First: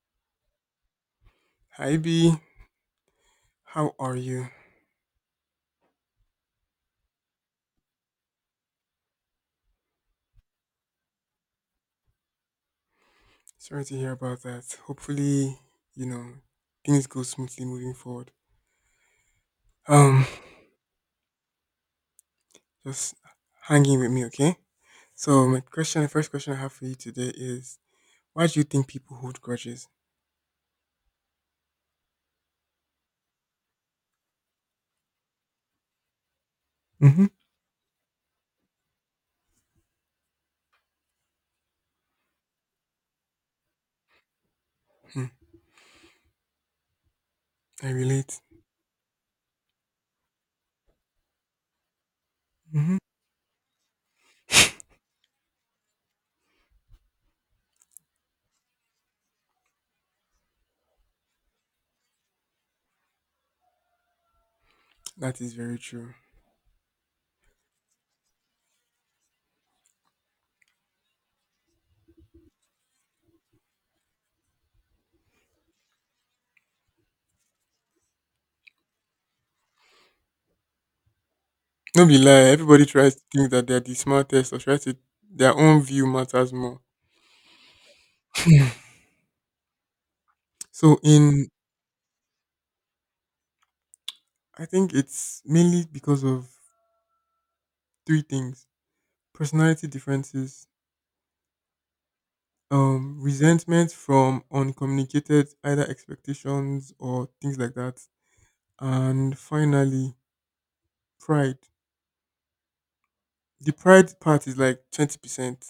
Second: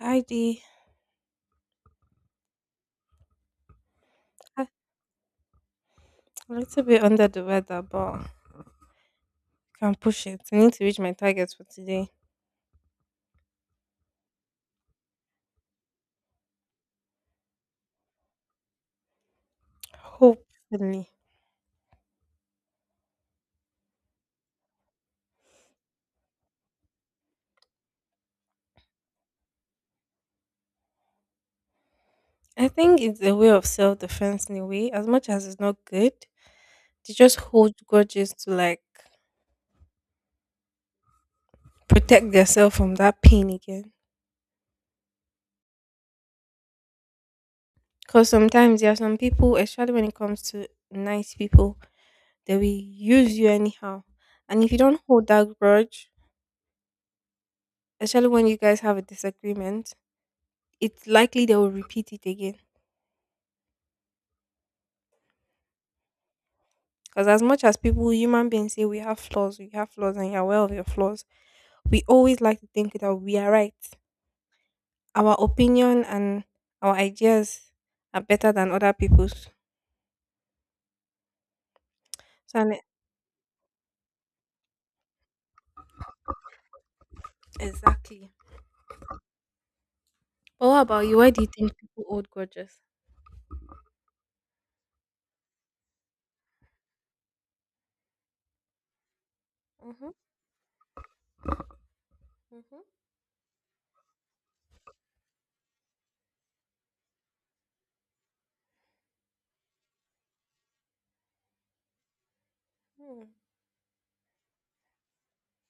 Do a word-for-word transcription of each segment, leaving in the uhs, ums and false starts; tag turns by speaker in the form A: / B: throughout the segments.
A: Heidi,
B: Hi B, how are you?
A: ah, I'm a little bit under the weather, but can push it. I need to reach my target for today.
B: Sorry to hear about that. Hopefully, you know, things go smoothly moving forward. Um,
A: Hopefully.
B: just hanging with me, okay? So my question, the first question I have for you today is, why do you think people hold grudges?
A: I think it's a way of self defense in a way. As much as it's not good, they
B: Mm-hmm.
A: just hold grudges to like protect themselves from that pain again.
B: Hmm, I
A: Because
B: relate.
A: sometimes there are some people, especially when it comes to nice people, they will
B: Mm-hmm.
A: use you anyhow. And if you don't hold that grudge, especially when you guys have a disagreement, it's likely they will repeat it again.
B: That is very true.
A: Because as much as people, human beings say we have flaws, we have flaws, and you're aware of your flaws, we always like to think that we are right. Our opinion and our ideas are better than other people's.
B: No be lie,
A: So and
B: everybody tries to think that they're the smartest or tries to their own view matters more.
A: exactly. But what
B: So
A: about you? Why do
B: in
A: you think people hold grudges?
B: I think it's mainly because of three things. Personality
A: Mm-hmm,
B: differences,
A: mm-hmm,
B: um resentment from uncommunicated either expectations or things like that, and finally pride.
A: mm,
B: The pride part is like twenty percent.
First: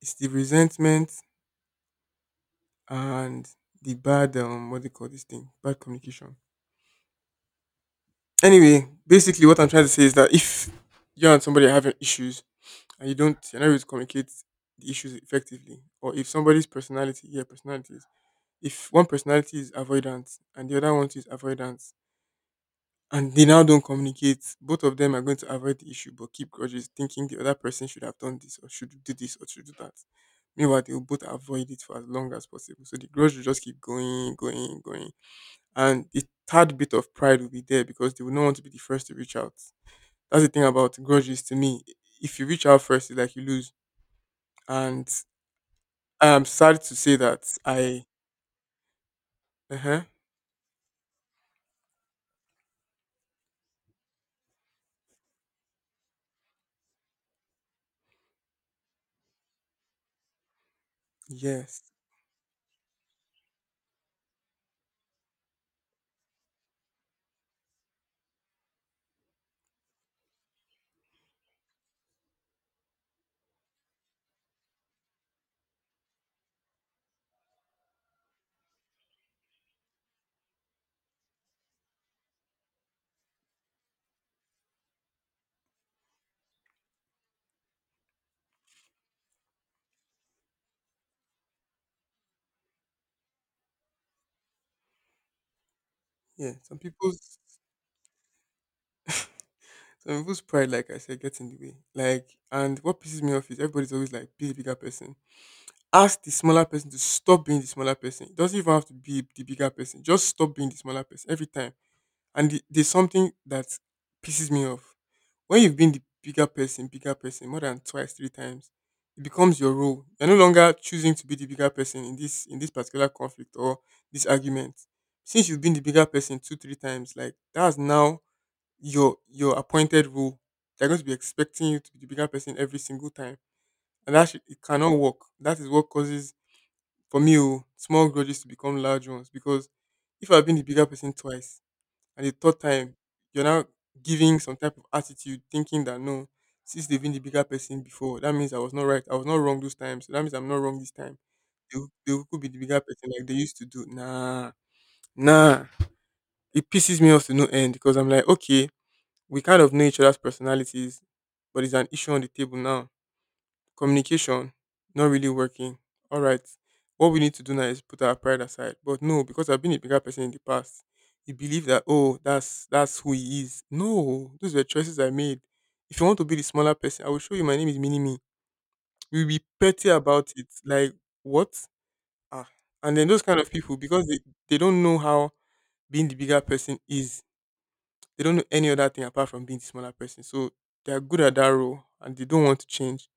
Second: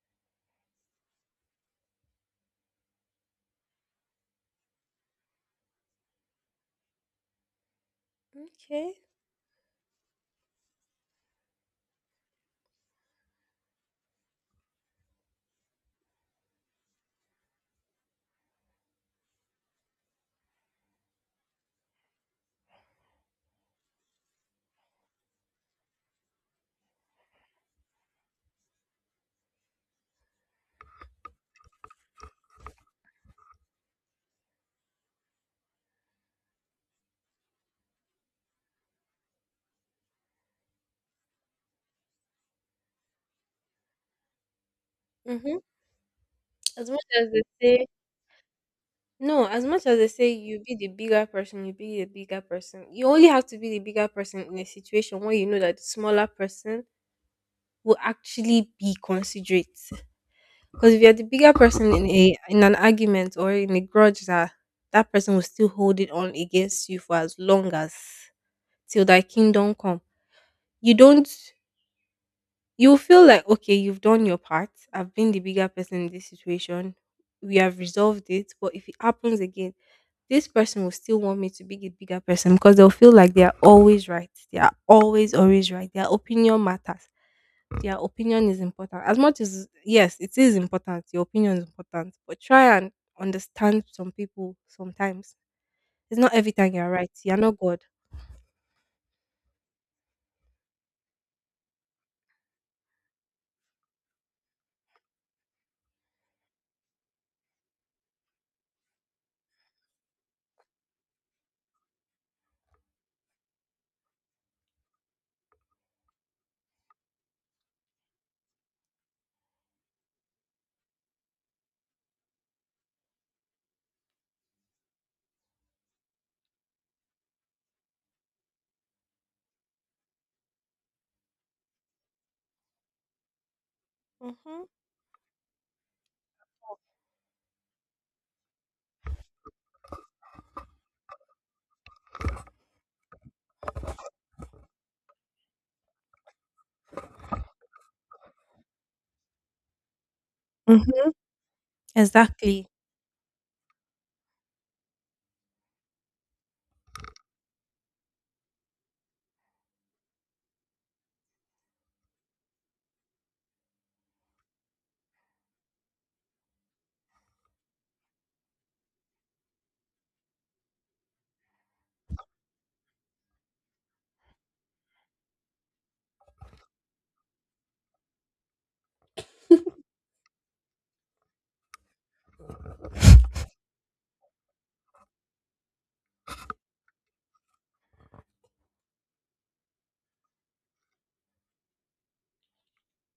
B: It's the resentment and the bad, um what do you call this thing, bad communication. Anyway,
A: okay.
B: basically what I'm trying to say is that if you and somebody are having issues and you don't you're not able to communicate the issues effectively, or if somebody's personality, yeah, personalities, if one personality is avoidant and the other one is avoidant and they now don't communicate, both of them are going to avoid the issue but keep grudges, thinking the other person should have done this or should do this or should do that. Meanwhile, they will both avoid it for as long as possible. So the grudge will just keep going, going, going. And the third bit of pride will be there because they will not want to be the first to reach out. That's the thing about grudges to me. If you reach out first, it's like you lose. And
A: Mm-hmm.
B: I'm sad
A: As
B: to
A: much
B: say
A: as they
B: that
A: say
B: I,
A: no, as
B: uh
A: much as
B: huh,
A: they say you be the bigger person, you be the bigger person. You only have to be the bigger person in a situation where you know that the smaller person will actually be considerate. Because if you're the bigger
B: yes,
A: person in a in an argument or in a grudge, that that person will still hold it on against you for as long as till thy kingdom come. You don't. You feel like okay, you've done your part. I've been the bigger person in this situation. We have resolved it. But if it happens again, this person will still want me to be the bigger person because they'll feel like they are always right. They are always always right. Their opinion matters. Your opinion is important. As much as yes, it is important. Your opinion is important, but try and understand some people sometimes. It's not every
B: yeah.
A: time
B: Some
A: you're right. You're
B: people's
A: not God.
B: Some people's pride, like I said, gets in the way. Like, and what pisses me off is everybody's always like, be the bigger person. Ask the smaller person to stop being the smaller person. It doesn't even have to be the bigger person. Just stop being the smaller person every time. And the, there's something that pisses me off. When you've been the bigger person, bigger person, more than twice, three times, it becomes your role. You're no longer choosing to be the bigger person in this in this particular conflict or this argument. Since you've been the bigger person two, three times, like that's now your your appointed role. They're going to be expecting you to be the bigger person every single time, and that should, it
A: Mm-hmm.
B: cannot work. That is what causes for me, oh, small grudges to become large ones because if I've been the bigger person twice and the third time you're now giving some type of attitude, thinking that no, since they've been the bigger person before, that means I was not right, I was not wrong those times, so that means I'm not wrong this
A: Mm-hmm.
B: time. They, will- they will- could be the
A: Exactly.
B: bigger person like they used to do. Nah, nah. It pisses me off to no end because I'm like, okay, we kind of know each other's personalities, but it's an issue on the table now. Communication not really working. All right, what we need to do now is put our pride aside. But no, because I've been a bigger person in the past, you believe that, oh, that's that's who he is. No, those were choices I made. If you want to be the smaller person, I will show you my name is Mini Me. We'll be petty about it. Like what? Ah, and then those kind of people, because they they don't know how being the bigger person is, they don't know any other thing apart from being the smaller person. So they're good at that role and they don't want to change.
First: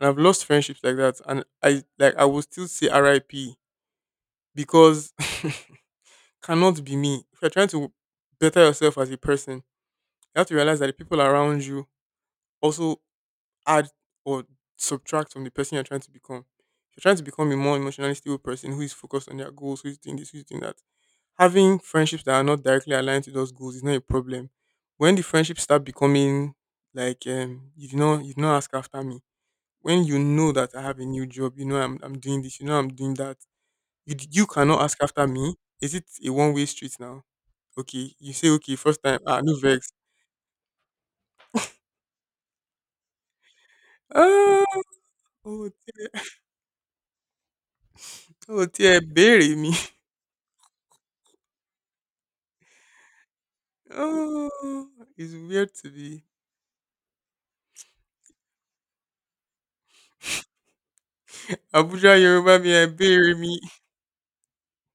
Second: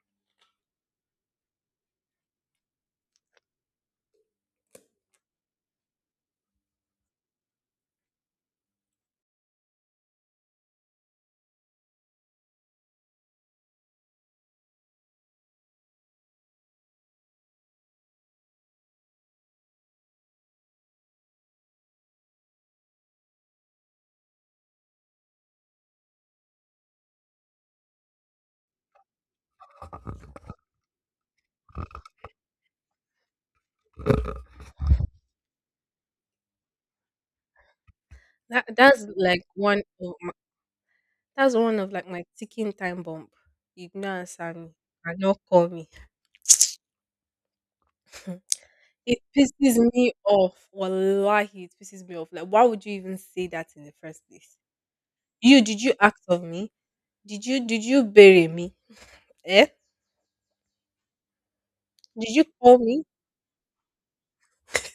B: And I've lost friendships like that. And I, like, I will still say R I P because cannot be me. If you're trying to better yourself as a person, you have to realize that the people around you also add or subtract from the person you're trying to become. If you're trying to become a more emotionally stable person who is focused on their goals, who is doing this, who is doing that, having friendships that are not directly aligned to those goals is not a problem. When the friendships start becoming like, um, you do not, you do not ask after me. When you know that I have a new job, you know I'm I'm doing this, you know I'm doing that. You d- you cannot ask after me. Is it a one way street now? Okay, you say
A: That
B: okay first
A: that's
B: time. Ah,
A: like
B: no
A: one
B: vex.
A: of my, that's one of like my ticking time bomb. You can answer
B: Ah,
A: me and not call
B: oh
A: me.
B: dear, oh dear,
A: It
B: bury me.
A: pisses me off. Wallahi, it pisses me off. Like, why would you even say that in the first place?
B: Oh, it's
A: You
B: weird
A: did
B: to
A: you ask
B: be.
A: of me? Did you did you bury me? Eh?
B: Abuja
A: Did you
B: Yoruba me
A: call
B: and
A: me?
B: bury me.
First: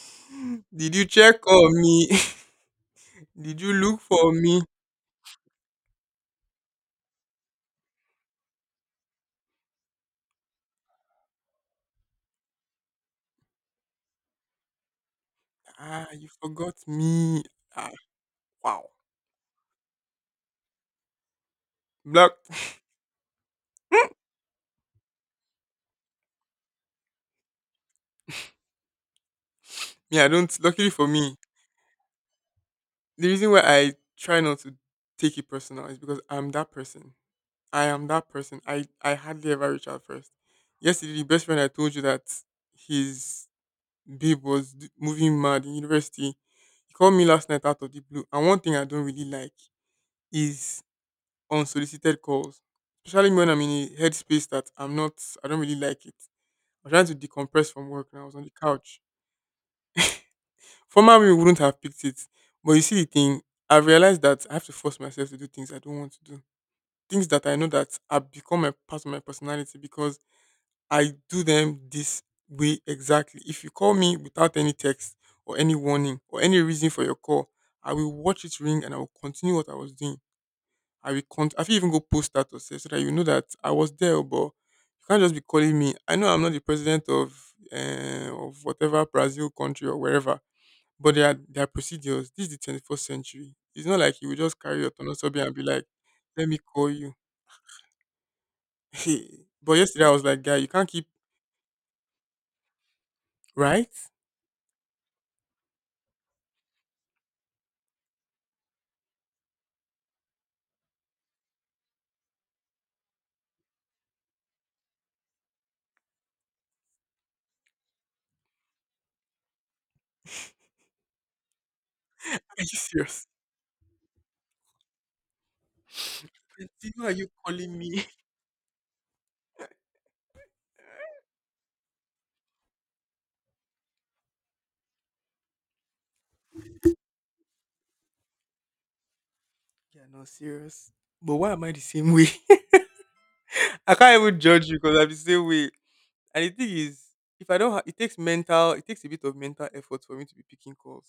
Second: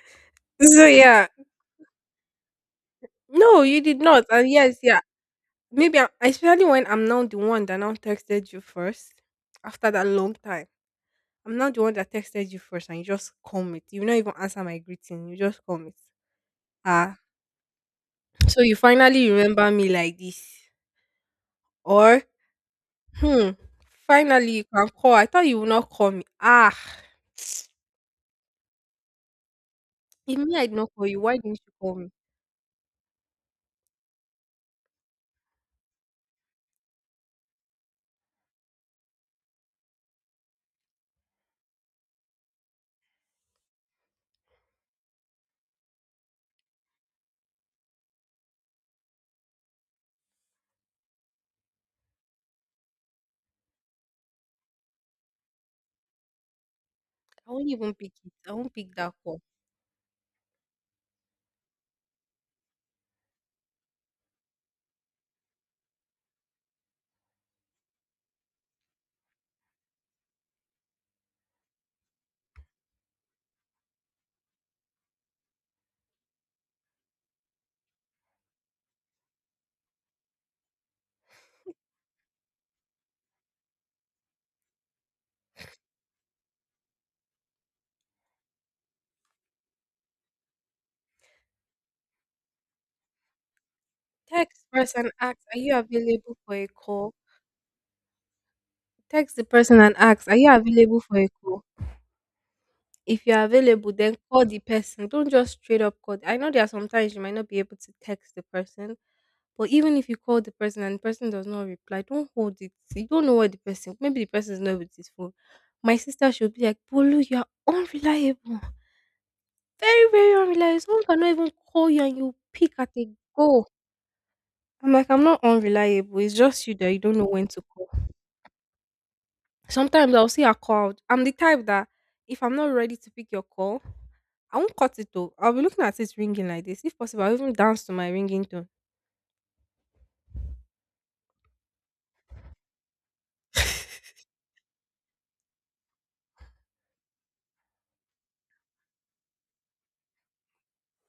A: So
B: Did you
A: yeah,
B: check on me? Did
A: no,
B: you
A: you
B: look
A: did not.
B: for
A: And
B: me?
A: yes, yeah, maybe I, especially when I'm now the one that now texted you first after that long time. I'm not the one that texted you first, and you just come it. You not even answer my greeting. You just come it.
B: Ah, you forgot
A: Ah,
B: me. Ah,
A: so you
B: wow.
A: finally remember me like this, or
B: Black.
A: hmm. Finally, you can call. I thought you would not call me. Ah.
B: Me, I
A: If me,
B: don't.
A: I did
B: Luckily
A: not
B: for
A: call you.
B: me,
A: Why didn't you call me?
B: the reason why I try not to take it personal is because I'm that person. I am that person. I I hardly ever reach out first. Yesterday, the best friend I told you that his babe was d- moving mad in university. He called me last night out of the blue. And one thing I don't really like is unsolicited calls, especially when I'm in a headspace that I'm not, I don't really like it. I'm trying to
A: I won't
B: decompress from
A: even
B: work
A: pick
B: and I
A: it.
B: was on the
A: I won't pick
B: couch.
A: that call.
B: Former me wouldn't have picked it, but you see the thing, I realized that I have to force myself to do things I don't want to do, things that I know that have become a part of my personality because I do them this way exactly. If you call me without any text or any warning or any reason for your call, I will watch it ring and I will continue what I was doing. I will con- I feel even go post status sef so that you know that I was there, oh, but you can't just be calling me. I know I'm not the president of, uh, of whatever Brazil country or wherever, but there are there are procedures. This is the twenty-first century. It's not like you will just
A: Text
B: carry your
A: person ask,
B: tonosobi and
A: are
B: be
A: you
B: like,
A: available
B: "Let
A: for
B: me
A: a
B: call you."
A: call? Text the
B: But
A: person and
B: yesterday I was
A: ask, are
B: like,
A: you
B: "Guy, you can't
A: available
B: keep,
A: for a call? If you're
B: right?"
A: available, then call the person. Don't just straight up call. I know there are sometimes you might not be able to text the person, but even if you call the person and the person does not reply, don't hold it. You don't know what the person. Maybe the person is not with his phone. My sister should be like, Bolu, you are unreliable. Very, very unreliable. Someone cannot even call you and you
B: Are you
A: pick at a
B: serious?
A: go. I'm like, I'm not unreliable. It's just you that you
B: Continue, are
A: don't know
B: you
A: when to
B: calling
A: call.
B: me?
A: Sometimes I'll see a call. I'm the type that if I'm not ready to pick your call, I won't cut it though. I'll be looking at it ringing like this. If possible, I'll even dance to my ringing tone.
B: You're not serious. But why am I the same way? I can't even judge you because I'm the same way. And the thing is, if I don't, ha- it takes mental, it takes a bit of mental effort for me to be picking calls.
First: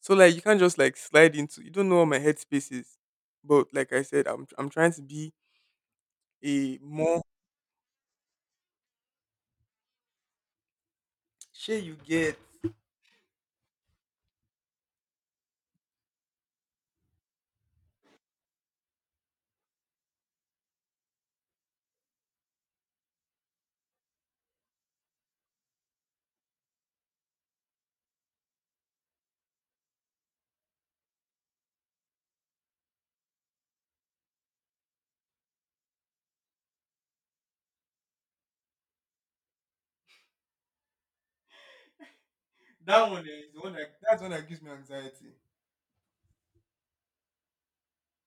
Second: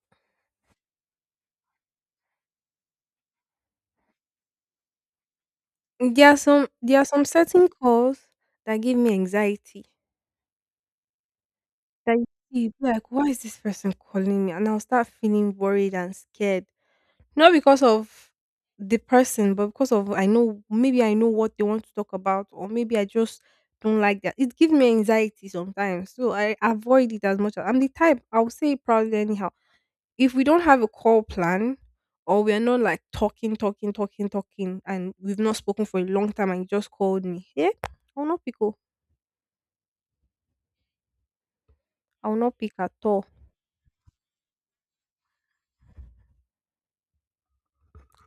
B: So like, you can't just like slide into. You don't know what my headspace is. But like I said, I'm I'm trying to be
A: There are some
B: a
A: there are
B: more.
A: some certain calls that give me anxiety.
B: Sure, you
A: That you
B: get
A: see, you be like, why is this person calling me? And I'll start feeling worried and scared. Not because of the person, but because of I know maybe I know what they want to talk about, or maybe I just don't like that. It gives me anxiety sometimes. So I avoid it as much as I'm the type, I'll say it proudly anyhow. If we don't have a call plan or we are not like talking, talking, talking, talking, and we've not spoken for a long time and you just called me, yeah, I'll not pick up. I'll not pick at
B: that one.
A: all.
B: Eh, is the one that, that's one that gives me anxiety.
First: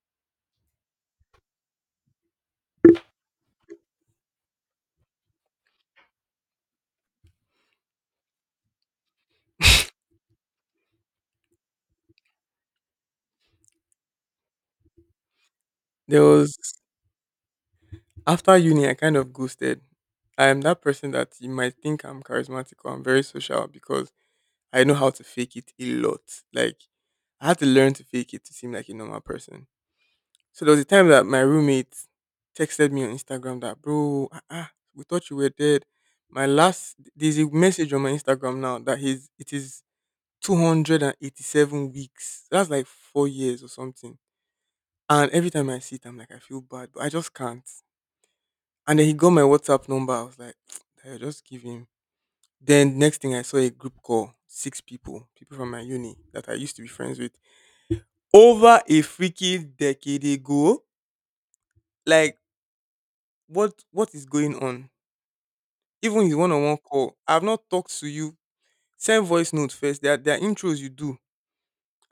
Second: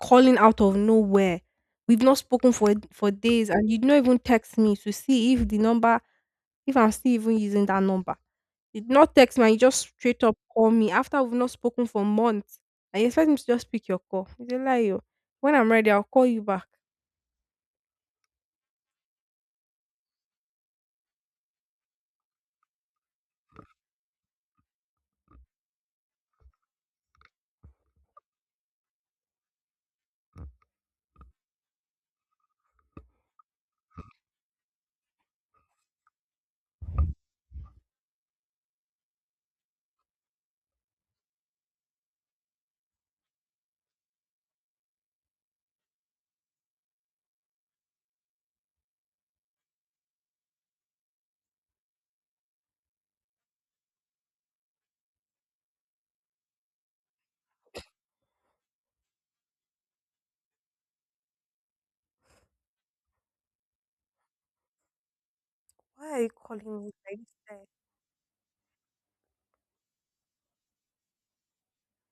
A: Calling out of nowhere. We've not spoken for for days, and you'd not even text me to see if the number, if I'm still even using that number. You'd not text me, and you just straight up call me after we've not spoken for months. And you expect me to just pick your call. It's a lie, yo. When I'm ready, I'll
B: There
A: call you
B: was,
A: back.
B: after uni, I kind of ghosted. I am that person that you might think I'm charismatic or I'm very social because I know how to fake it a lot. Like, I had to learn to fake it to seem like a normal person. So there was a time that my roommate texted me on Instagram that, bro, uh we thought you were dead. My last, there's a message on my Instagram now that he's, it is two hundred eighty-seven weeks. That's like four years or something. And every time I see it, I'm like, I feel bad, but I just can't. And then he got my WhatsApp number. I was like, I just give him. Then next thing I saw a group call, six people, people from my uni that I used to be friends with, over a freaking decade ago. Like, what what is going on?
A: Why are
B: Even
A: you
B: the one-on-one
A: calling me
B: call,
A: like
B: I've not
A: this?
B: talked to you. Send voice note first. There are, there are intros you do.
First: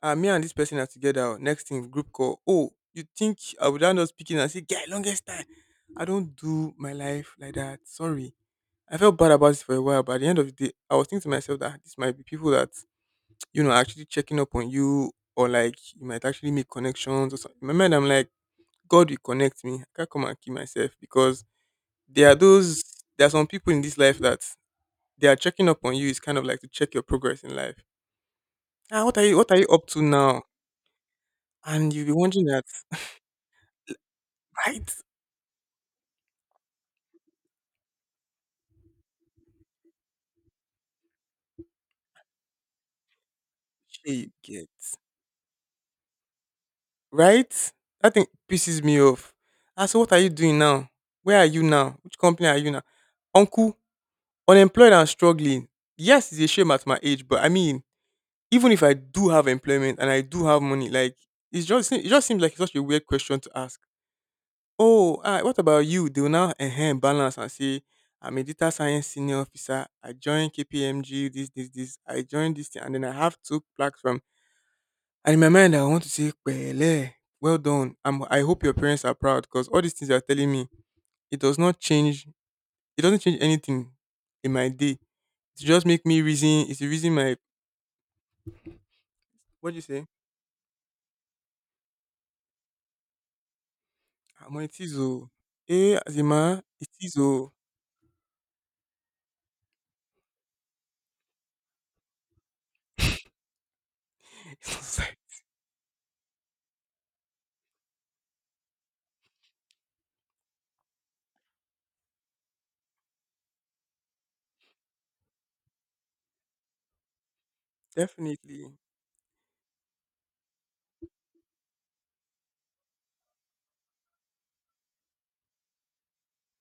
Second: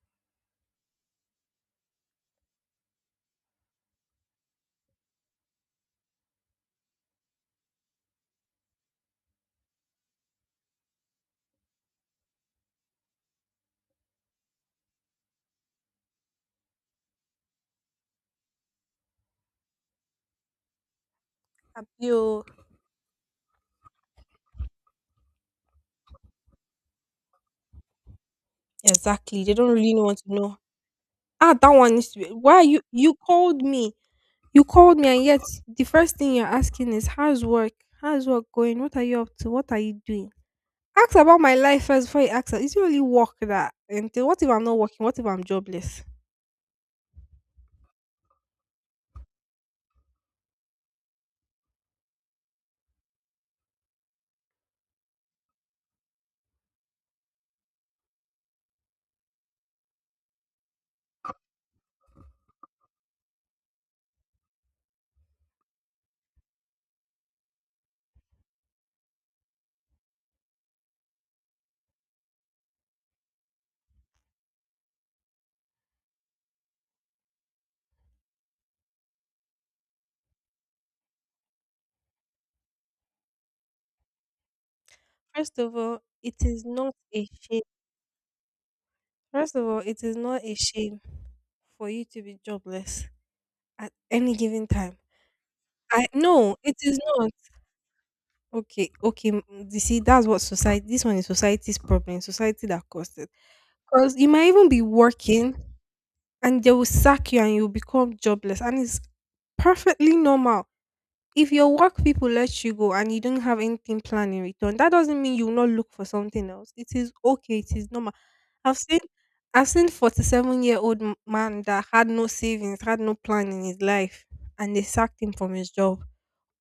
B: Ah, me and this person are together. Oh, next thing, group call. Oh, you think I would end up speaking and say, "Get longest time." I don't do my life like that. Sorry. I felt bad about this for a while, but at the end of the day, I was thinking to myself that this might be people that you know are actually checking up on you, or like you might actually make connections or something. In my mind, I'm like, God will connect me. I can't come and kill myself because there are
A: Abio.
B: those. There are some people in this life that they are checking up on you is kind of like to check your progress in life. Ah, what are you,
A: Exactly.
B: what
A: They
B: are you
A: don't
B: up
A: really
B: to
A: want to
B: now?
A: know. Ah, that
B: And
A: one
B: you'll
A: needs
B: be
A: to be.
B: wondering
A: Why
B: that,
A: you you called me? You
B: right?
A: called me, and yet the first thing you're asking is, how's work? How's work going? What are you up to? What are you doing? Ask about my life first before you ask. Is it really work that? And
B: Shey
A: then
B: you
A: what if I'm
B: get.
A: not working? What if I'm jobless?
B: Right? That thing pisses me off. Ah, so what are you doing now? Where are you now? Which company are you now? Uncle, unemployed and struggling. Yes, it's a shame at my age, but I mean, even if I do have employment and I do have money, like it's just it just seems like such a weird question to ask. Oh, ah, what about you? They will now enhance balance and say, I'm a data science senior officer. I joined K P M G, this, this, this. I joined this thing, and then I have two platform. And in my mind, I want to say, Pele, well done. I'm, I hope your parents are proud because all these things you're telling me, it does not change. It doesn't change anything in my day.
A: First
B: It
A: of
B: just
A: all,
B: make me
A: it is
B: reason. It's the
A: not
B: reason
A: a
B: my,
A: shame. First of
B: what do
A: all,
B: you
A: it
B: say?
A: is not a shame for you to be jobless at any
B: I'm
A: given
B: It is
A: time.
B: oh. Eh,
A: I no,
B: Azima,
A: it
B: it
A: is
B: is
A: not.
B: oh.
A: Okay, okay. m- You see, that's what society. This one is society's problem. Society that caused it. Because you might even be
B: It's like,
A: working, and they will sack you and you become jobless, and it's perfectly normal. If your work people let you go and you don't have anything planned in return, that doesn't mean you will not look for something else. It is okay. It is normal.
B: definitely
A: I've seen i've seen forty-seven year old m- man that had no savings, had no plan in his life, and they sacked him from his job.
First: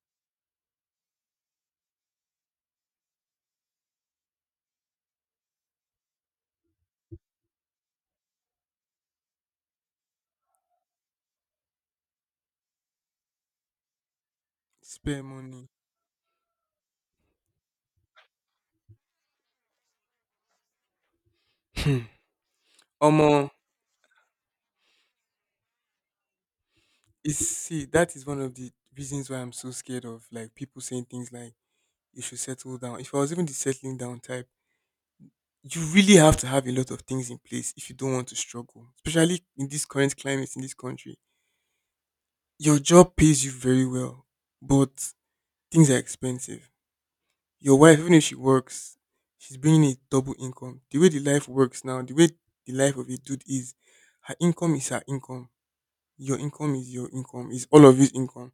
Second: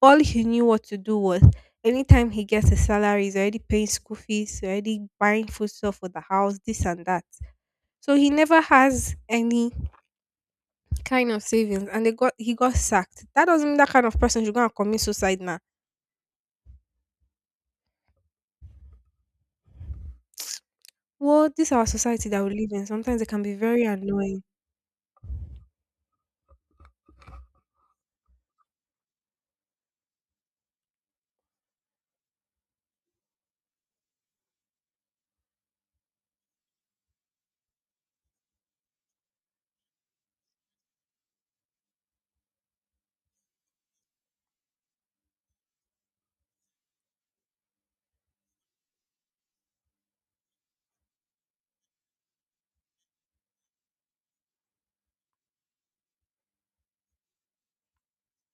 A: All he knew what to do was, anytime he gets a salary, he's already paying school fees, already buying food stuff for the house, this and that. So he never has any kind of savings, and they got he got sacked. That doesn't mean that kind of person should go and commit
B: spare
A: suicide now.
B: money.
A: Well, this our
B: Hmm.
A: society that we live in, sometimes it
B: Omo,
A: can be very annoying.
B: It's see, that is one of the reasons why I'm so scared of like people saying things like you should settle down. If I was even the settling down type, you really have to have a lot of things in place if you don't want to struggle, especially in this current climate in this country. Your job pays you very well, but things are expensive. Your wife, even if she works, she's bringing a double income. The way the life works now, the way the life of a dude is, her income is her income. Your income is your income, is all of his income.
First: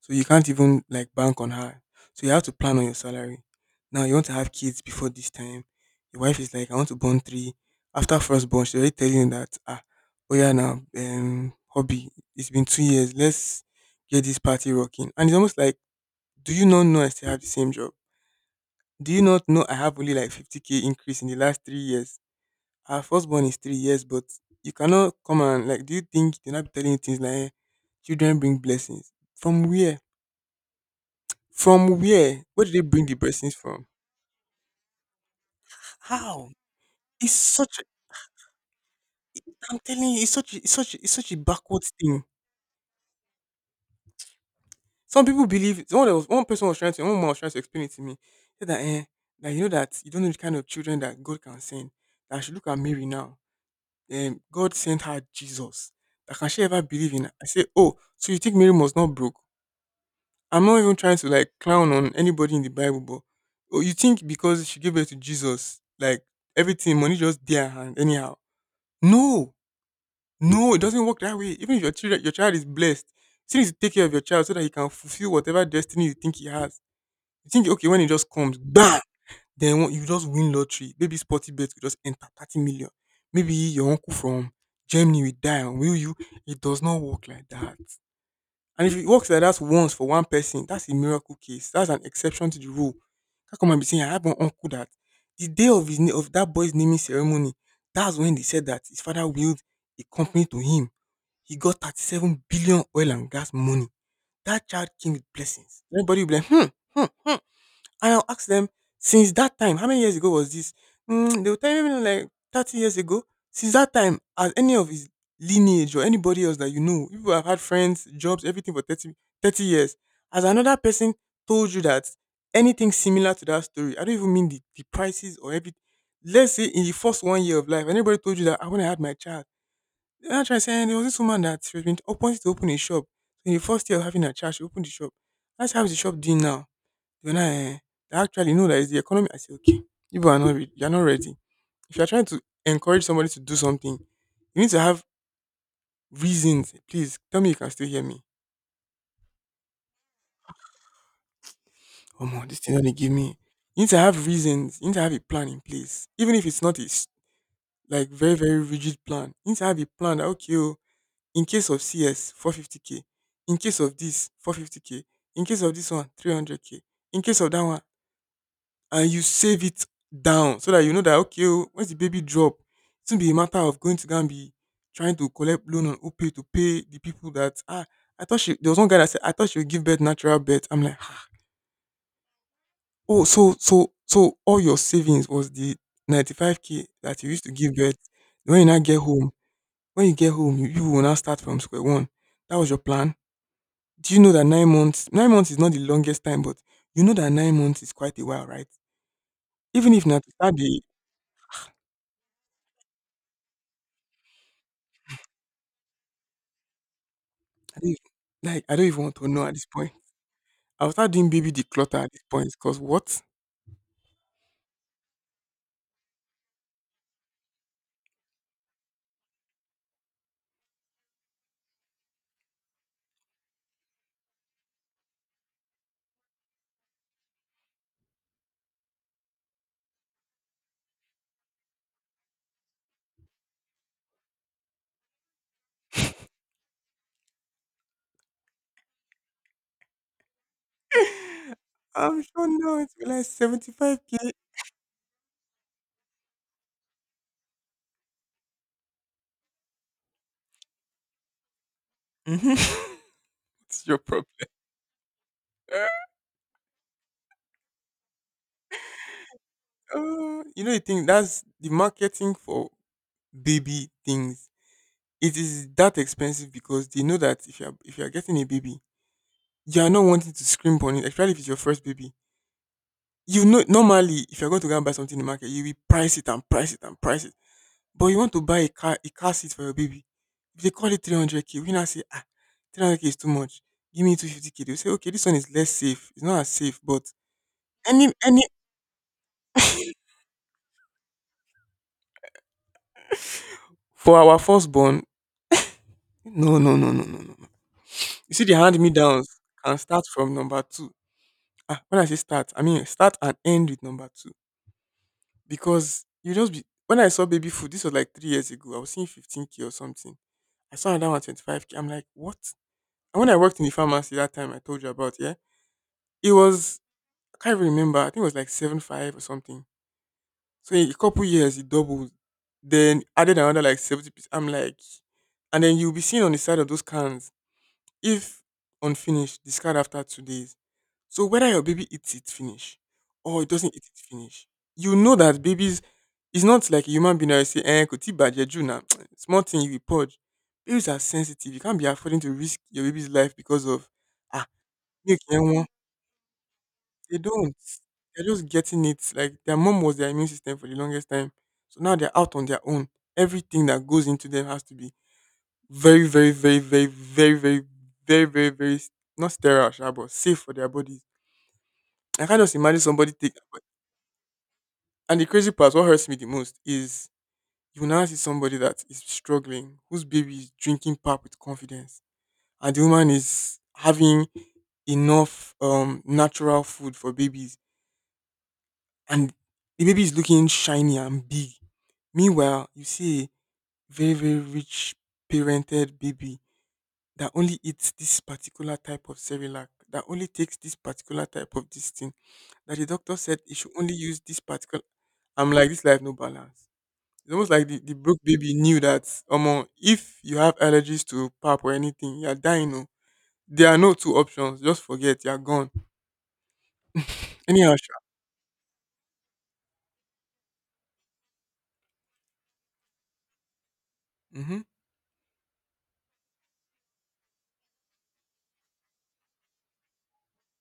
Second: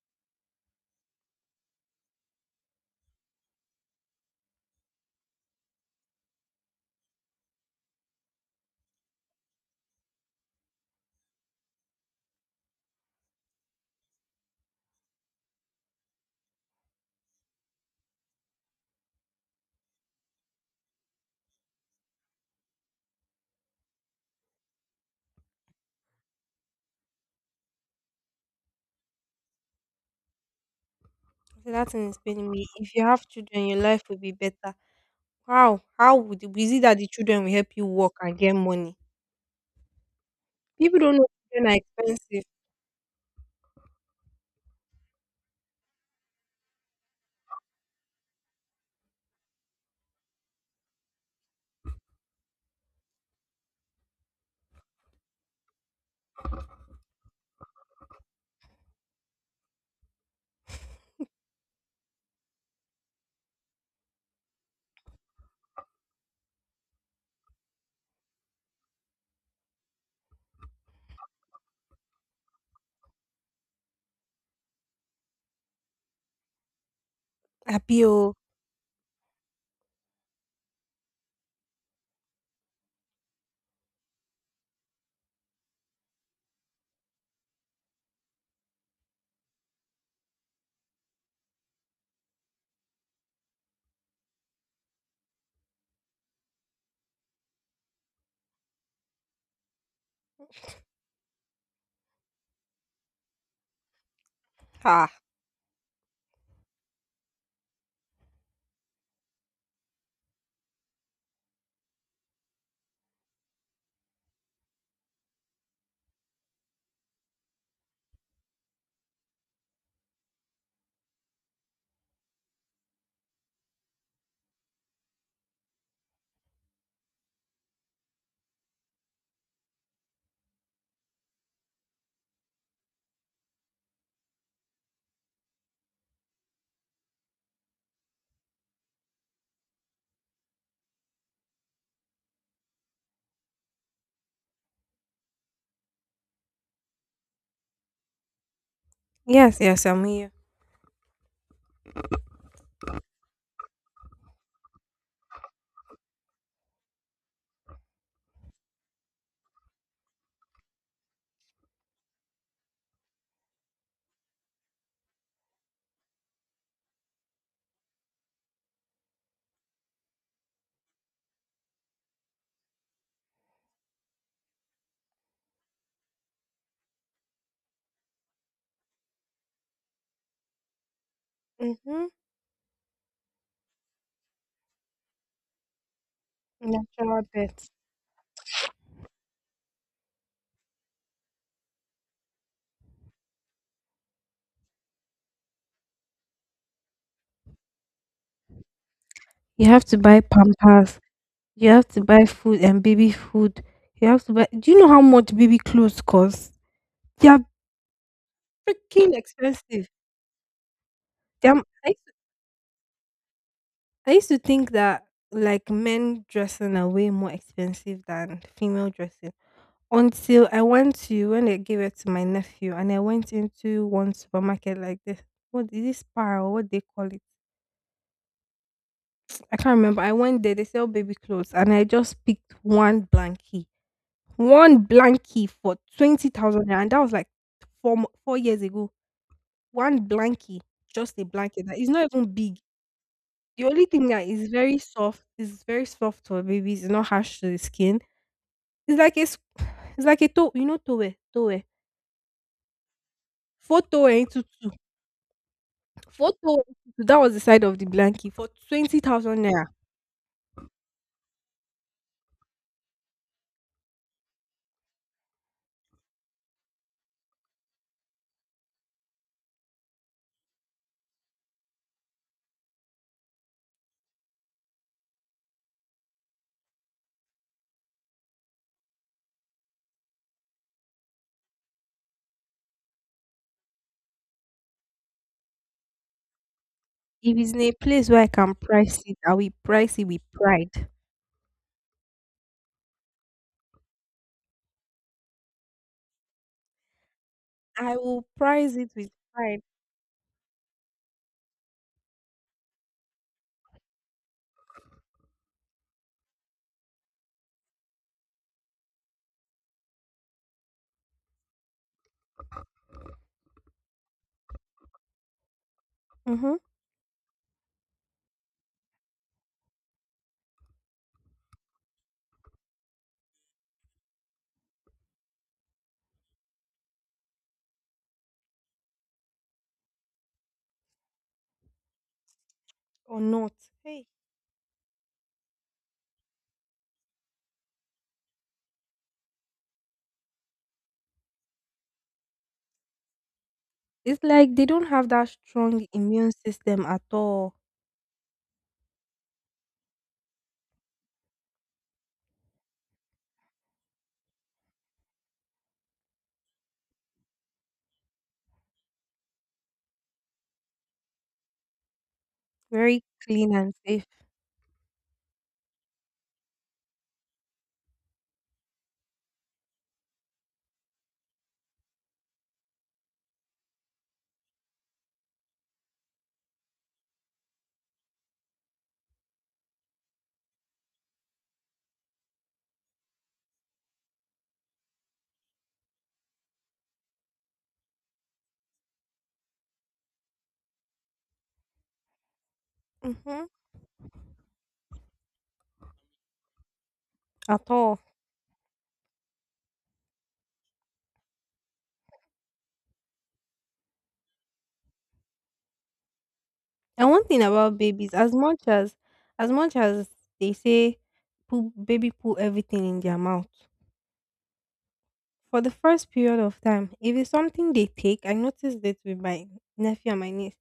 B: So you can't even like bank on her. So you have to plan on your salary. Now you want to have kids before this time. Your wife is like, I want to born three. After first born, she already telling you that ah, oh yeah now, um, hobby. It's been two years. Let's get this party rocking. And it's almost like, do you not know I still have the same job? Do you not know I have only like fifty k increase in the last three years? Her firstborn is three years, but you cannot come and like. Do you think they're not telling you things like, eh, children bring blessings? From where?
A: So that
B: From
A: thing is
B: where?
A: paining me.
B: Where do they
A: If you
B: bring the
A: have
B: blessings
A: children, your
B: from?
A: life will be better. How? How would
B: How?
A: it be? It that the
B: It's
A: children will help
B: such. A,
A: you work and get money?
B: I'm telling you, it's such. A, it's such. A,
A: People
B: it's
A: don't know,
B: such a
A: children are
B: backwards thing.
A: expensive.
B: Some people believe. One was one person was trying to. One woman was trying to explain it to me. Said that eh, that you know that you don't know the kind of children that God can send. That I should look at Mary now. Um, God sent her Jesus. That can she ever believe in? I say, oh, so you think Mary was not broke? I'm not even trying to like clown on anybody in the Bible, but oh, you think because she gave birth to Jesus, like everything, money just there and anyhow. No, no, it doesn't work that way. Even if your child, your child is blessed, you still need to take care of your child so that he can fulfill whatever destiny you think he has. You think okay when
A: Happy
B: it just
A: oh.
B: comes, bam, then what- you just win lottery. Maybe sporty bet will just enter thirty million. Maybe your uncle from Germany will die and will you? It does not work like that. And if it works like that once for one person, that's a miracle case. That's an exception to the rule. How come I be saying I have an uncle that the day of his na- of that boy's naming ceremony, that's when they said that his father willed a company to him. He got thirty-seven billion oil and gas money. That child
A: Ah.
B: came with blessings. Everybody will be like, hmm, hmm, hmm. And I'll ask them, since that time, how many years ago was this? Mm, they will tell me like thirty years ago. Since that time, has any of his lineage or anybody else that you know, people have had friends, jobs, everything for thirty, thirty years, has another person told you that anything similar to that story? I don't even mean the, the prices or everything. Let's say in the first one year of life, anybody told you that, "Ah, when I had my child," they're trying to say there was this woman that she was been open to open a shop. So in the first year of having a child, she opened the shop. That's how is the shop doing now? When I actually know that it's the economy, I say, okay, you people are not re- you're not ready. If you're trying to encourage somebody to do something, you need to have reasons. Please tell me you can still hear me.
A: Yes, yes, I'm here.
B: Oh my, this thing only give me. You need to have reasons. You need to have a plan in place, even if it's not a s- like very very rigid plan. You need to have a plan that okay, oh, in case of C S, four hundred fifty k. In case of this, four hundred fifty k. In case of this one, three hundred k. In case of that one, and you save it down so that you know that okay oh, once the baby drop, it won't be a matter of going to go and be trying to collect loan on opay to pay the people that ah I thought she there was one guy that said, I thought she would give birth natural birth. I'm like ah.
A: Mm-hmm.
B: Oh, so so so all your savings was the ninety-five k that
A: Natural
B: you used to
A: birth.
B: give birth. when you now get home when you get home, you, you will now start from square one. That was your plan. Do you know that nine months nine months is not the longest time, but you know that nine months is quite a while, right?
A: You have
B: even
A: to
B: if
A: buy
B: not to start the
A: pampers. You have to buy food and baby food. You have to buy. Do you know how much baby clothes cost? They are
B: I don't even, like I don't even want
A: freaking
B: to know at this
A: expensive.
B: point. I'll start doing baby
A: Damn, I used
B: declutter at
A: to,
B: this point because what?
A: I used to think that like men dressing are way more expensive than female dressing until I went to when they gave it to my nephew and I went into one supermarket like this. What is this par or what they call it? I can't remember. I went there, they sell baby clothes and I just picked one blankie. One blankie for twenty thousand naira, and that was like four mo- four years ago. One blankie, just a blanket that is not
B: I'm
A: even
B: sure
A: big.
B: now it's like
A: The only thing that
B: seventy-five k.
A: is very soft is very soft for babies, it's not harsh to the skin. It's like a s it's like a to you know towel towel?
B: Mhm.
A: four
B: It's your
A: towel
B: problem.
A: into two, four towel into two, that was the side of the blanket for twenty thousand naira.
B: Uh, you know the thing that's the marketing for baby things. It is that expensive because they know that if you're if you're getting a baby. You're not wanting to scrimp on it, especially if it's your first baby. You know, normally, if you're going to go and buy something in the market, you will price it and price it and price it. But you want to buy a car, a car seat for your baby. If they call it three hundred k, we now say, ah, three hundred k is too much. Give me two hundred fifty k. They'll say, okay, this one is less safe. It's not as safe, but
A: If it's in a place
B: any,
A: where I
B: any,
A: can price it, I will price it with pride.
B: for our firstborn, no, no, no, no, no, no. No.
A: I will
B: You see, the
A: price
B: hand me
A: it with
B: downs
A: pride.
B: can start from number two. Ah, when I say start, I mean start and end with number two. Because you just be when I saw baby food, this was like three years ago. I was seeing fifteen k or something. I saw another one twenty-five k. I'm like, what? And when I worked in the pharmacy that time I told you about, yeah, it
A: Mhm.
B: was I can't even remember. I think it was like seven five or something. So in a couple years it doubled. Then added another like 70 percent. I'm like, and then you'll be seeing on the side of those cans, if unfinished, discard after two days. So whether your baby eats it finish
A: Or
B: or it
A: not.
B: doesn't eat it
A: Hey,
B: finish, you know that babies, it's not like a human being that you say, eh, could bad you now. Small thing you will purge. Babies are sensitive. You can't be affording to risk your baby's life because of
A: it's
B: ah
A: like they don't have
B: milk
A: that
B: eh, won."
A: strong immune system at
B: They
A: all.
B: don't. They're just getting it. Like their mom was their immune system for the longest time. So now they're out on their own. Everything that goes into them has to be very, very, very, very, very, very, very, very, very not sterile, sha, but safe for their bodies. I can't just imagine
A: Very
B: somebody taking.
A: clean and safe.
B: And the crazy part, what hurts me the most is you now see somebody that is struggling, whose baby is drinking pap with confidence, and the woman is having enough um natural food for babies, and the baby is looking shiny and big. Meanwhile, you see a very very rich parented baby that only eats this particular type of Cerelac, that only takes this particular type of this thing, that the doctor said
A: Hmm.
B: he should only use this particular. I'm like, this life no balance. It's almost like
A: At
B: the, the
A: all.
B: broke baby knew that, Omo, if you have allergies to pap or anything, you're dying. Oh. There are no two options. Just forget, you're gone.
A: And one thing
B: Anyhow,
A: about babies, as much as as much as they say poo, baby poo everything in their mouth.
B: mm-hmm.
A: For the first period of time, if it's something they take, I noticed it with my nephew and my niece.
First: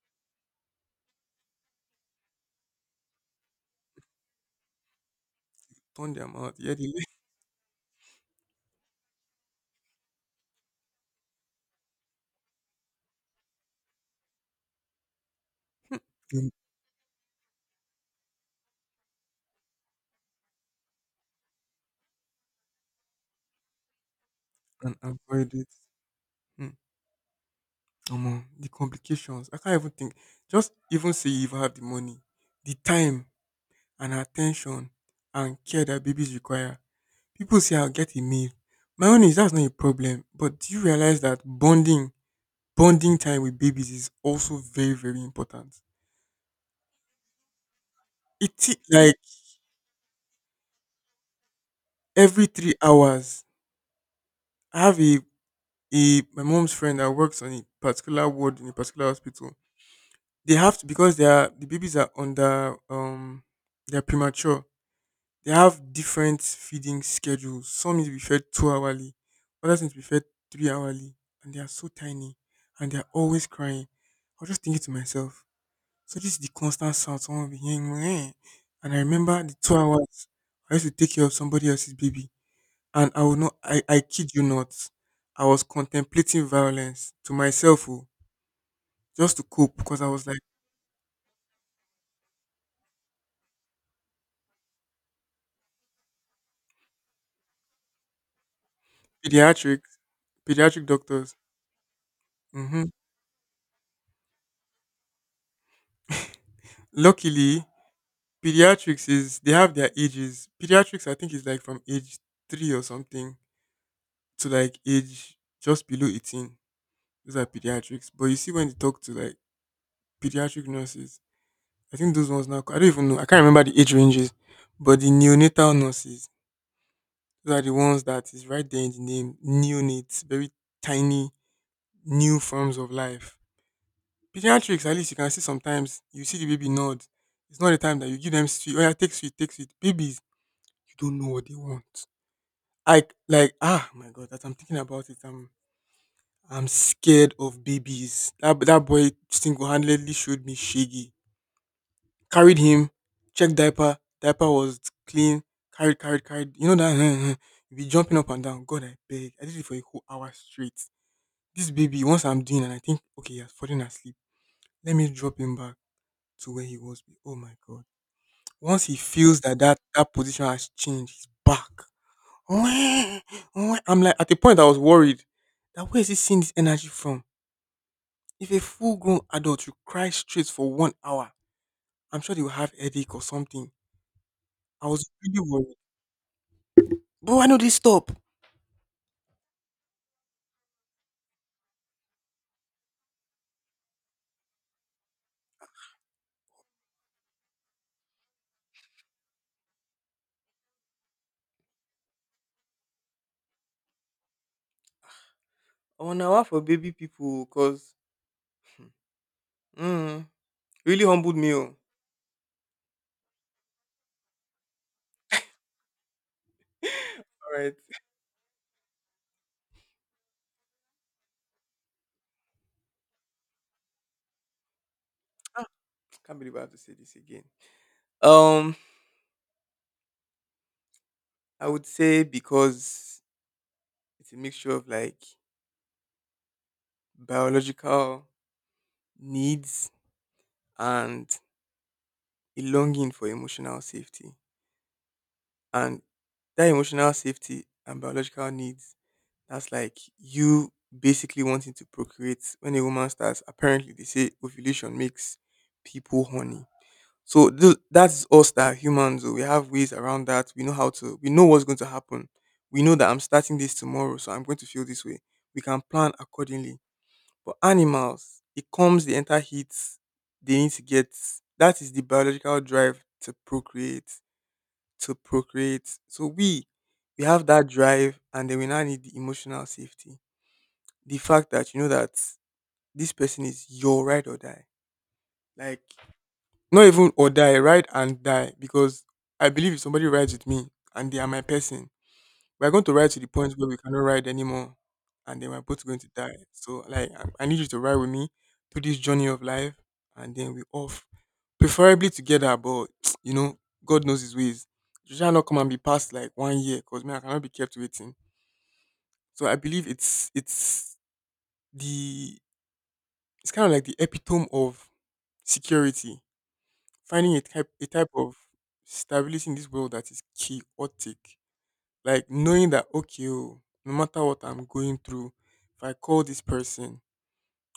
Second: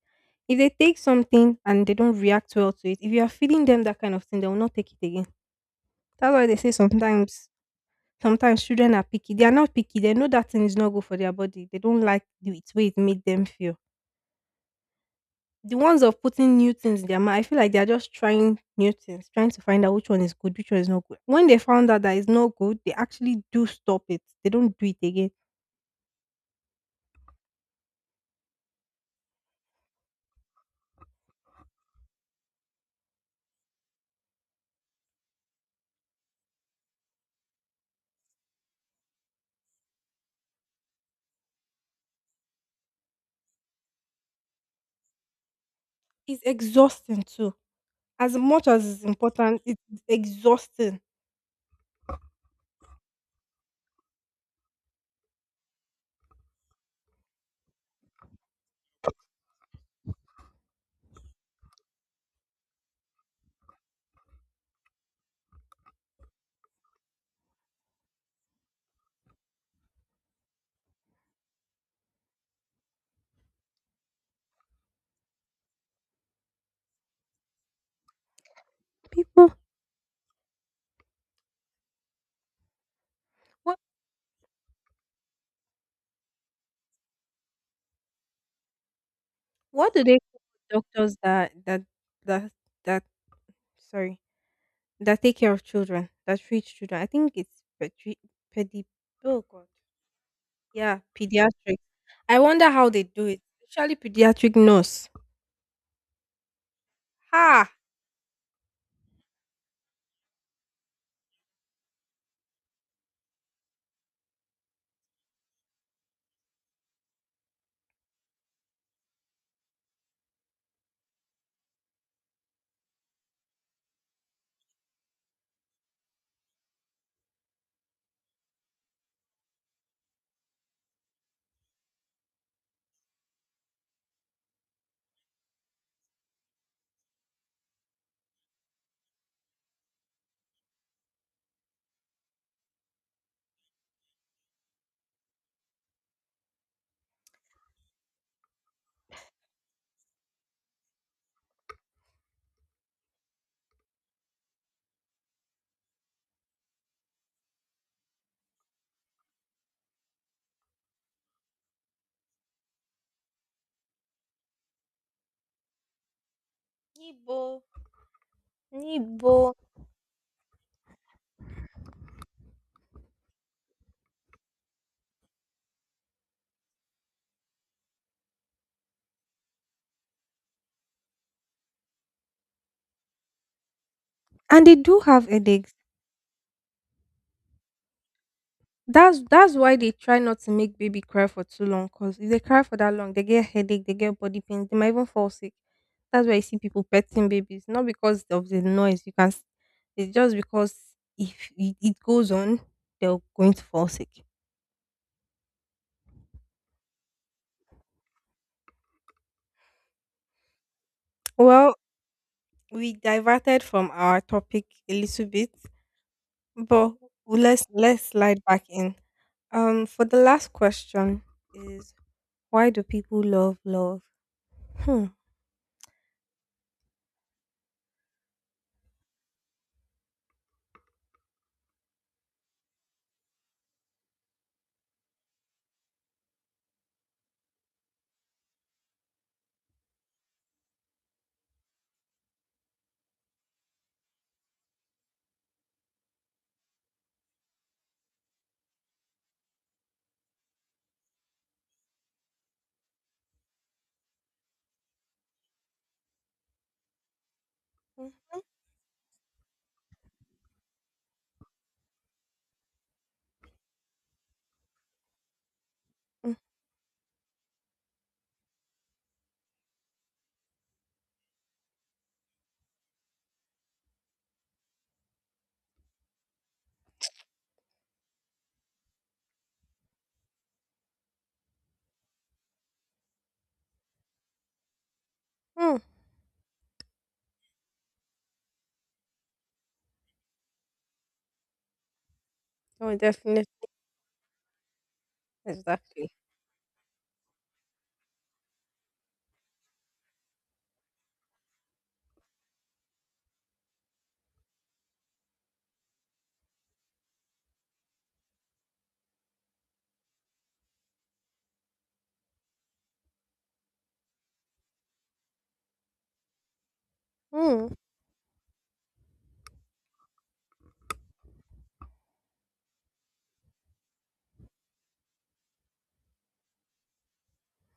A: If they take something and they don't react well to it, if you are feeding them that kind of thing, they will not take it again.
B: Turn
A: That's
B: them
A: why
B: out.
A: they say
B: Yeah, the least
A: sometimes Sometimes children are picky. They are not picky. They know that thing is not good for their body. They don't like the it- way it made them feel. The ones of
B: thing
A: putting new things in their mouth, I feel like they are just trying new things, trying to find out which one is good, which one is not good. When they found out that it's not good, they actually do stop it. They don't do
B: and
A: it again.
B: avoid it. Mm. Omo, the complications. I can't even think. Just even say you even have the money, the time and attention and care that babies require. People say I'll get a meal. My own is that's not a problem. But do you realize that bonding, bonding time with babies is also very, very important?
A: It's exhausting too. As
B: It
A: much
B: t-
A: as it's
B: like
A: important, it's exhausting.
B: every three hours. I have a, a my mom's friend that works on a particular ward in a particular hospital. They have to because they are the babies are under um they are premature. They have different feeding schedules. Some need to be fed two hourly, others need to be fed three hourly, and they are so tiny and they are always crying. I was just thinking to myself, so this is the constant sound someone will be hearing. "Meh." And I remember
A: People,
B: the two hours I used to take care of somebody else's baby. And I will not
A: what
B: I, I kid you not. I was contemplating violence to myself oh, just to cope
A: what
B: because
A: do
B: I
A: they
B: was like
A: call doctors that that that that sorry, that take care of children, that treat children. I think it's pedi, pedi oh god,
B: pediatric pediatric
A: yeah,
B: doctors.
A: pediatric. I wonder how
B: Hmm.
A: they do it, especially pediatric nurse.
B: Luckily,
A: Ha,
B: pediatrics is they have their ages. Pediatrics I think is like from age three or something to like age just below eighteen. Those are pediatrics. But you see when you talk to like pediatric nurses, I think those ones now I don't even know. I can't remember the age ranges. But the neonatal nurses, those are the ones that is right there in the name, neonates, very tiny, new forms of life. Pediatrics, at least you can see, sometimes you see the baby nod. It's not the time that you give them sweet. Oh yeah, take sweet, take sweet. Babies, you don't know what they want. I, like, ah my god, that I'm thinking about it. I'm I'm scared of babies. That that boy single handedly showed me Shaggy. Carried him, checked diaper. Diaper was clean. Carried, carried, carried. You know that. You be jumping up and down. God, I beg. I did it for a whole hour straight. This baby, once I'm doing and I think, okay, he has fallen asleep. Let me drop him back to where he was. be- Oh
A: nibo,
B: my god! Once he
A: nibo,
B: feels that that, that position has changed, he's back. Wah, wah. I'm like, at the point I was worried that where is he seeing this energy from? If a full-grown adult you cry straight for one hour, I'm sure they will have headache or something.
A: and they
B: I
A: do
B: was
A: have
B: really
A: headaches.
B: worried. But why no they stop?
A: That's that's why they try not to make baby cry for too long. Cause if they cry for that long, they get headache, they get body pains, they might even fall sick. That's why you see people petting babies, not because of the noise. You can, s- it's just because if it, it goes on, they're going to fall sick.
B: One hour for baby people, cause mm, really humbled me. Oh.
A: Well, we diverted from our topic a little bit, but
B: All
A: let's
B: right.
A: let's slide back in. Um, for the last question is, why do people love love? Hmm.
B: Ah, can't believe I have to say this again. Um, I would say because it's a mixture of like biological needs and a longing for emotional safety. And that emotional safety and biological needs, that's like you basically wanting to procreate when a woman starts. Apparently, they say ovulation makes people horny. So th-
A: Mm,
B: that's us that are humans. Oh, we have ways around that. We know how to, we know what's going to happen. We know that I'm starting this tomorrow, so I'm going to feel this way. We can plan
A: mm,
B: accordingly. But animals, it comes the entire heat they need to get. That is the biological drive to procreate, to procreate. So we, we have that drive, and then we now need the emotional safety. The fact that you know that this person is your ride or die.
A: mm.
B: Like, not even or die, ride and die. Because I believe if somebody rides with me and they are my person, we're going to
A: Oh,
B: ride to the
A: definitely.
B: point where we cannot ride anymore, and then we're both going to
A: Exactly.
B: die. So, like, I, I need you to ride with me through this journey of life, and then we off, preferably together. But you know, God knows His ways. You shall not come and be past like one year, cause man, I cannot be kept waiting. So I believe it's it's the it's kind of like the epitome of security, finding a
A: Hmm.
B: type a type of stability in this world that is chaotic. Like knowing that okay, oh, no matter what I'm going through, if I call this person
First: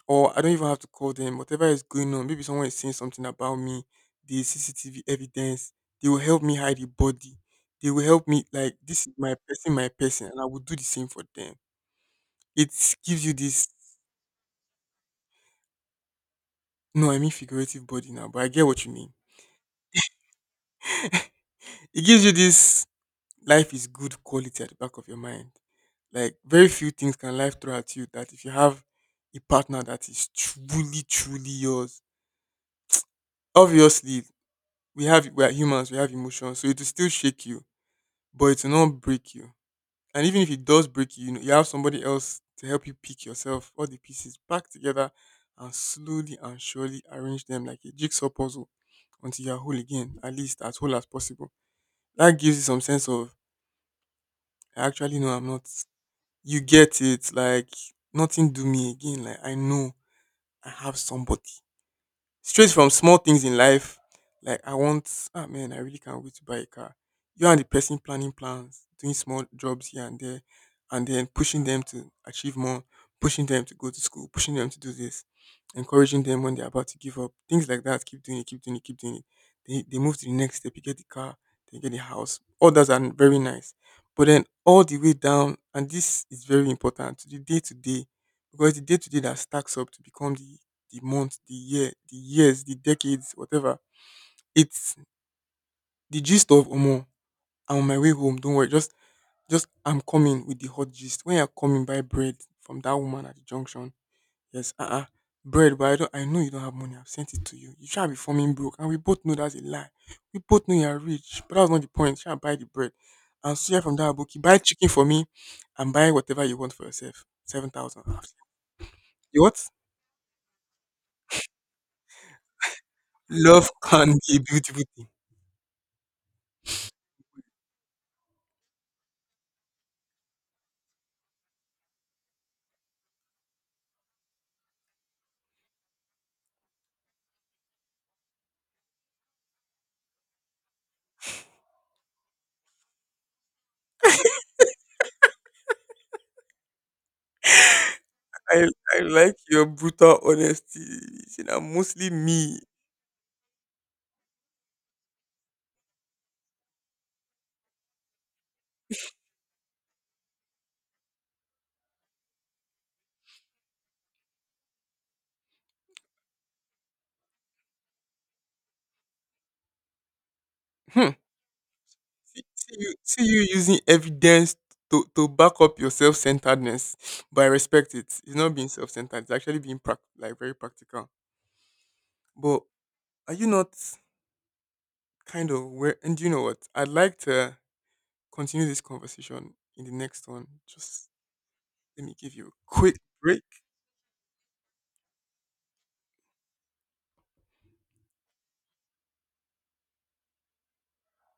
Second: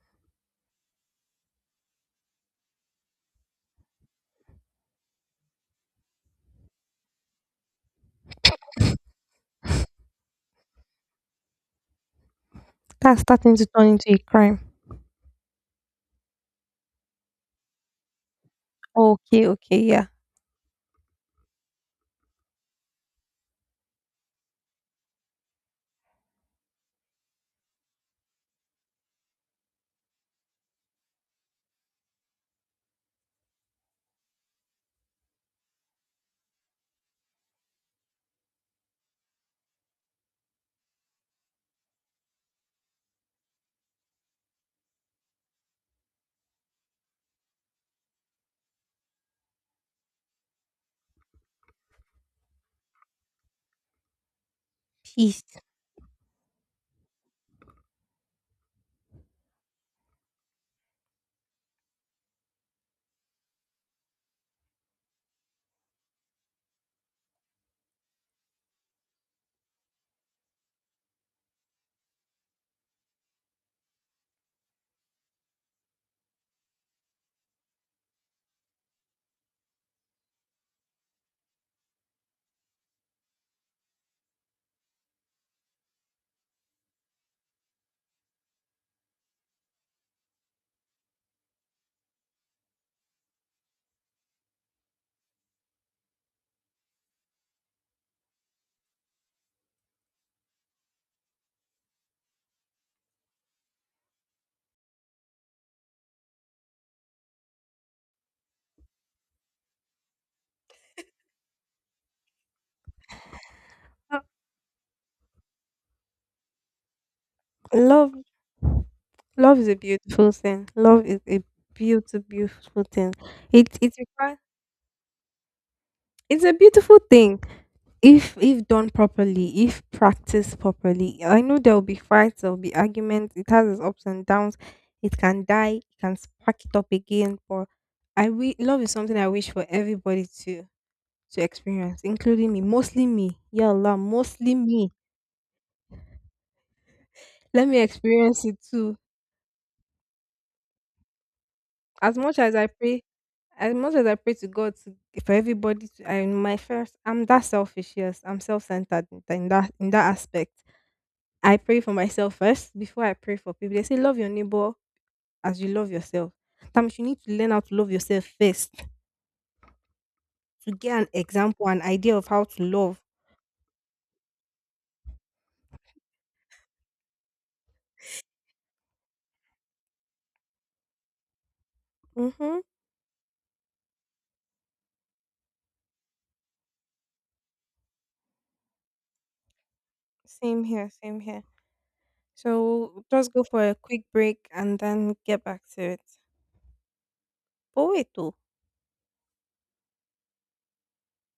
B: or I don't even have to call them, whatever is going on, maybe someone is saying something about me, the C C T V evidence, they will help me hide the body. They will help me, like, this is my person, my person, and I will do the same for them. It
A: That's
B: gives you
A: starting to
B: this,
A: turn into a crime.
B: no, I mean figurative body now, but I get what you mean.
A: Okay, okay, yeah.
B: It gives you this life is good quality at the back of your mind. Like very few things can life throw at you that if you have a partner that is truly, truly yours. Obviously, we have we are humans, we have emotions, so it will still shake you, but it will not break you. And even if it does break you, you know, you have somebody else to help you pick yourself all the pieces back together and slowly and surely arrange them like a jigsaw puzzle until you are whole again, at least as whole as possible. That gives you some sense of, I actually know I'm
A: Peace.
B: not, you get it. Like nothing do me again. Like I know I have somebody. Straight from small things in life, like I want, ah man, I really can't wait to buy a car. You and the person planning plans, doing small jobs here and there, and then pushing them to achieve more, pushing them to go to school, pushing them to do this, encouraging them when they're about to give up, things like that. Keep doing it, keep doing it, keep doing it. They, they move to the next step, you get the car, they get the house. All those are very nice. But then all the way down, and this is very important to the day to day, because the day to day that stacks up to become the the month, the year, the years, the decades, whatever. It's the gist of Omo. I'm on my way home. Don't worry. Just, just I'm coming with the hot gist. When you're coming, buy bread from that woman at the junction. Yes, uh, uh bread. But I don't. I know you don't have money. I've sent it to you. You shall be forming broke, and we both know that's a lie. We both know you're rich, but that's not the point. Shall buy the bread, and see from that
A: Uh,
B: bookie. Buy chicken for me, and buy whatever you want for yourself. Seven thousand.
A: Love,
B: You
A: love
B: What?
A: is a beautiful thing. Love is a beautiful, beautiful thing. It
B: Love
A: it
B: can be
A: requires
B: a beautiful thing.
A: it's a beautiful thing. if if done properly, if practiced properly, I know there will be fights, there will be arguments, it has its ups and downs. It can die, it can spark it up again. But I we love is something I wish for everybody to to experience, including me, mostly me. Yeah, Allah, mostly me. Let me experience it
B: I
A: too.
B: I like your brutal honesty. See, na mostly
A: As much as
B: me.
A: I pray as much as I pray to god to, for everybody to I my first I'm that selfish. Yes, I'm self-centered in that in that aspect. I pray for myself first before I pray for people. They say love your neighbor as you love yourself. Sometimes you need to learn how to love yourself first to get an
B: Hmm.
A: example, an idea of
B: See,
A: how to
B: see you
A: love.
B: see you using evidence to, to back up your self centeredness, but I respect it. It's not being self centered. It's actually being prac- like very practical.
A: Mm-hmm.
B: But are you not kind of where? And you know what? I'd like to continue this conversation in the next one.
A: Same here,
B: Just
A: same here.
B: let me give you a quick
A: So just go
B: break.
A: for a quick break and then get back to it. Oh wait, oh.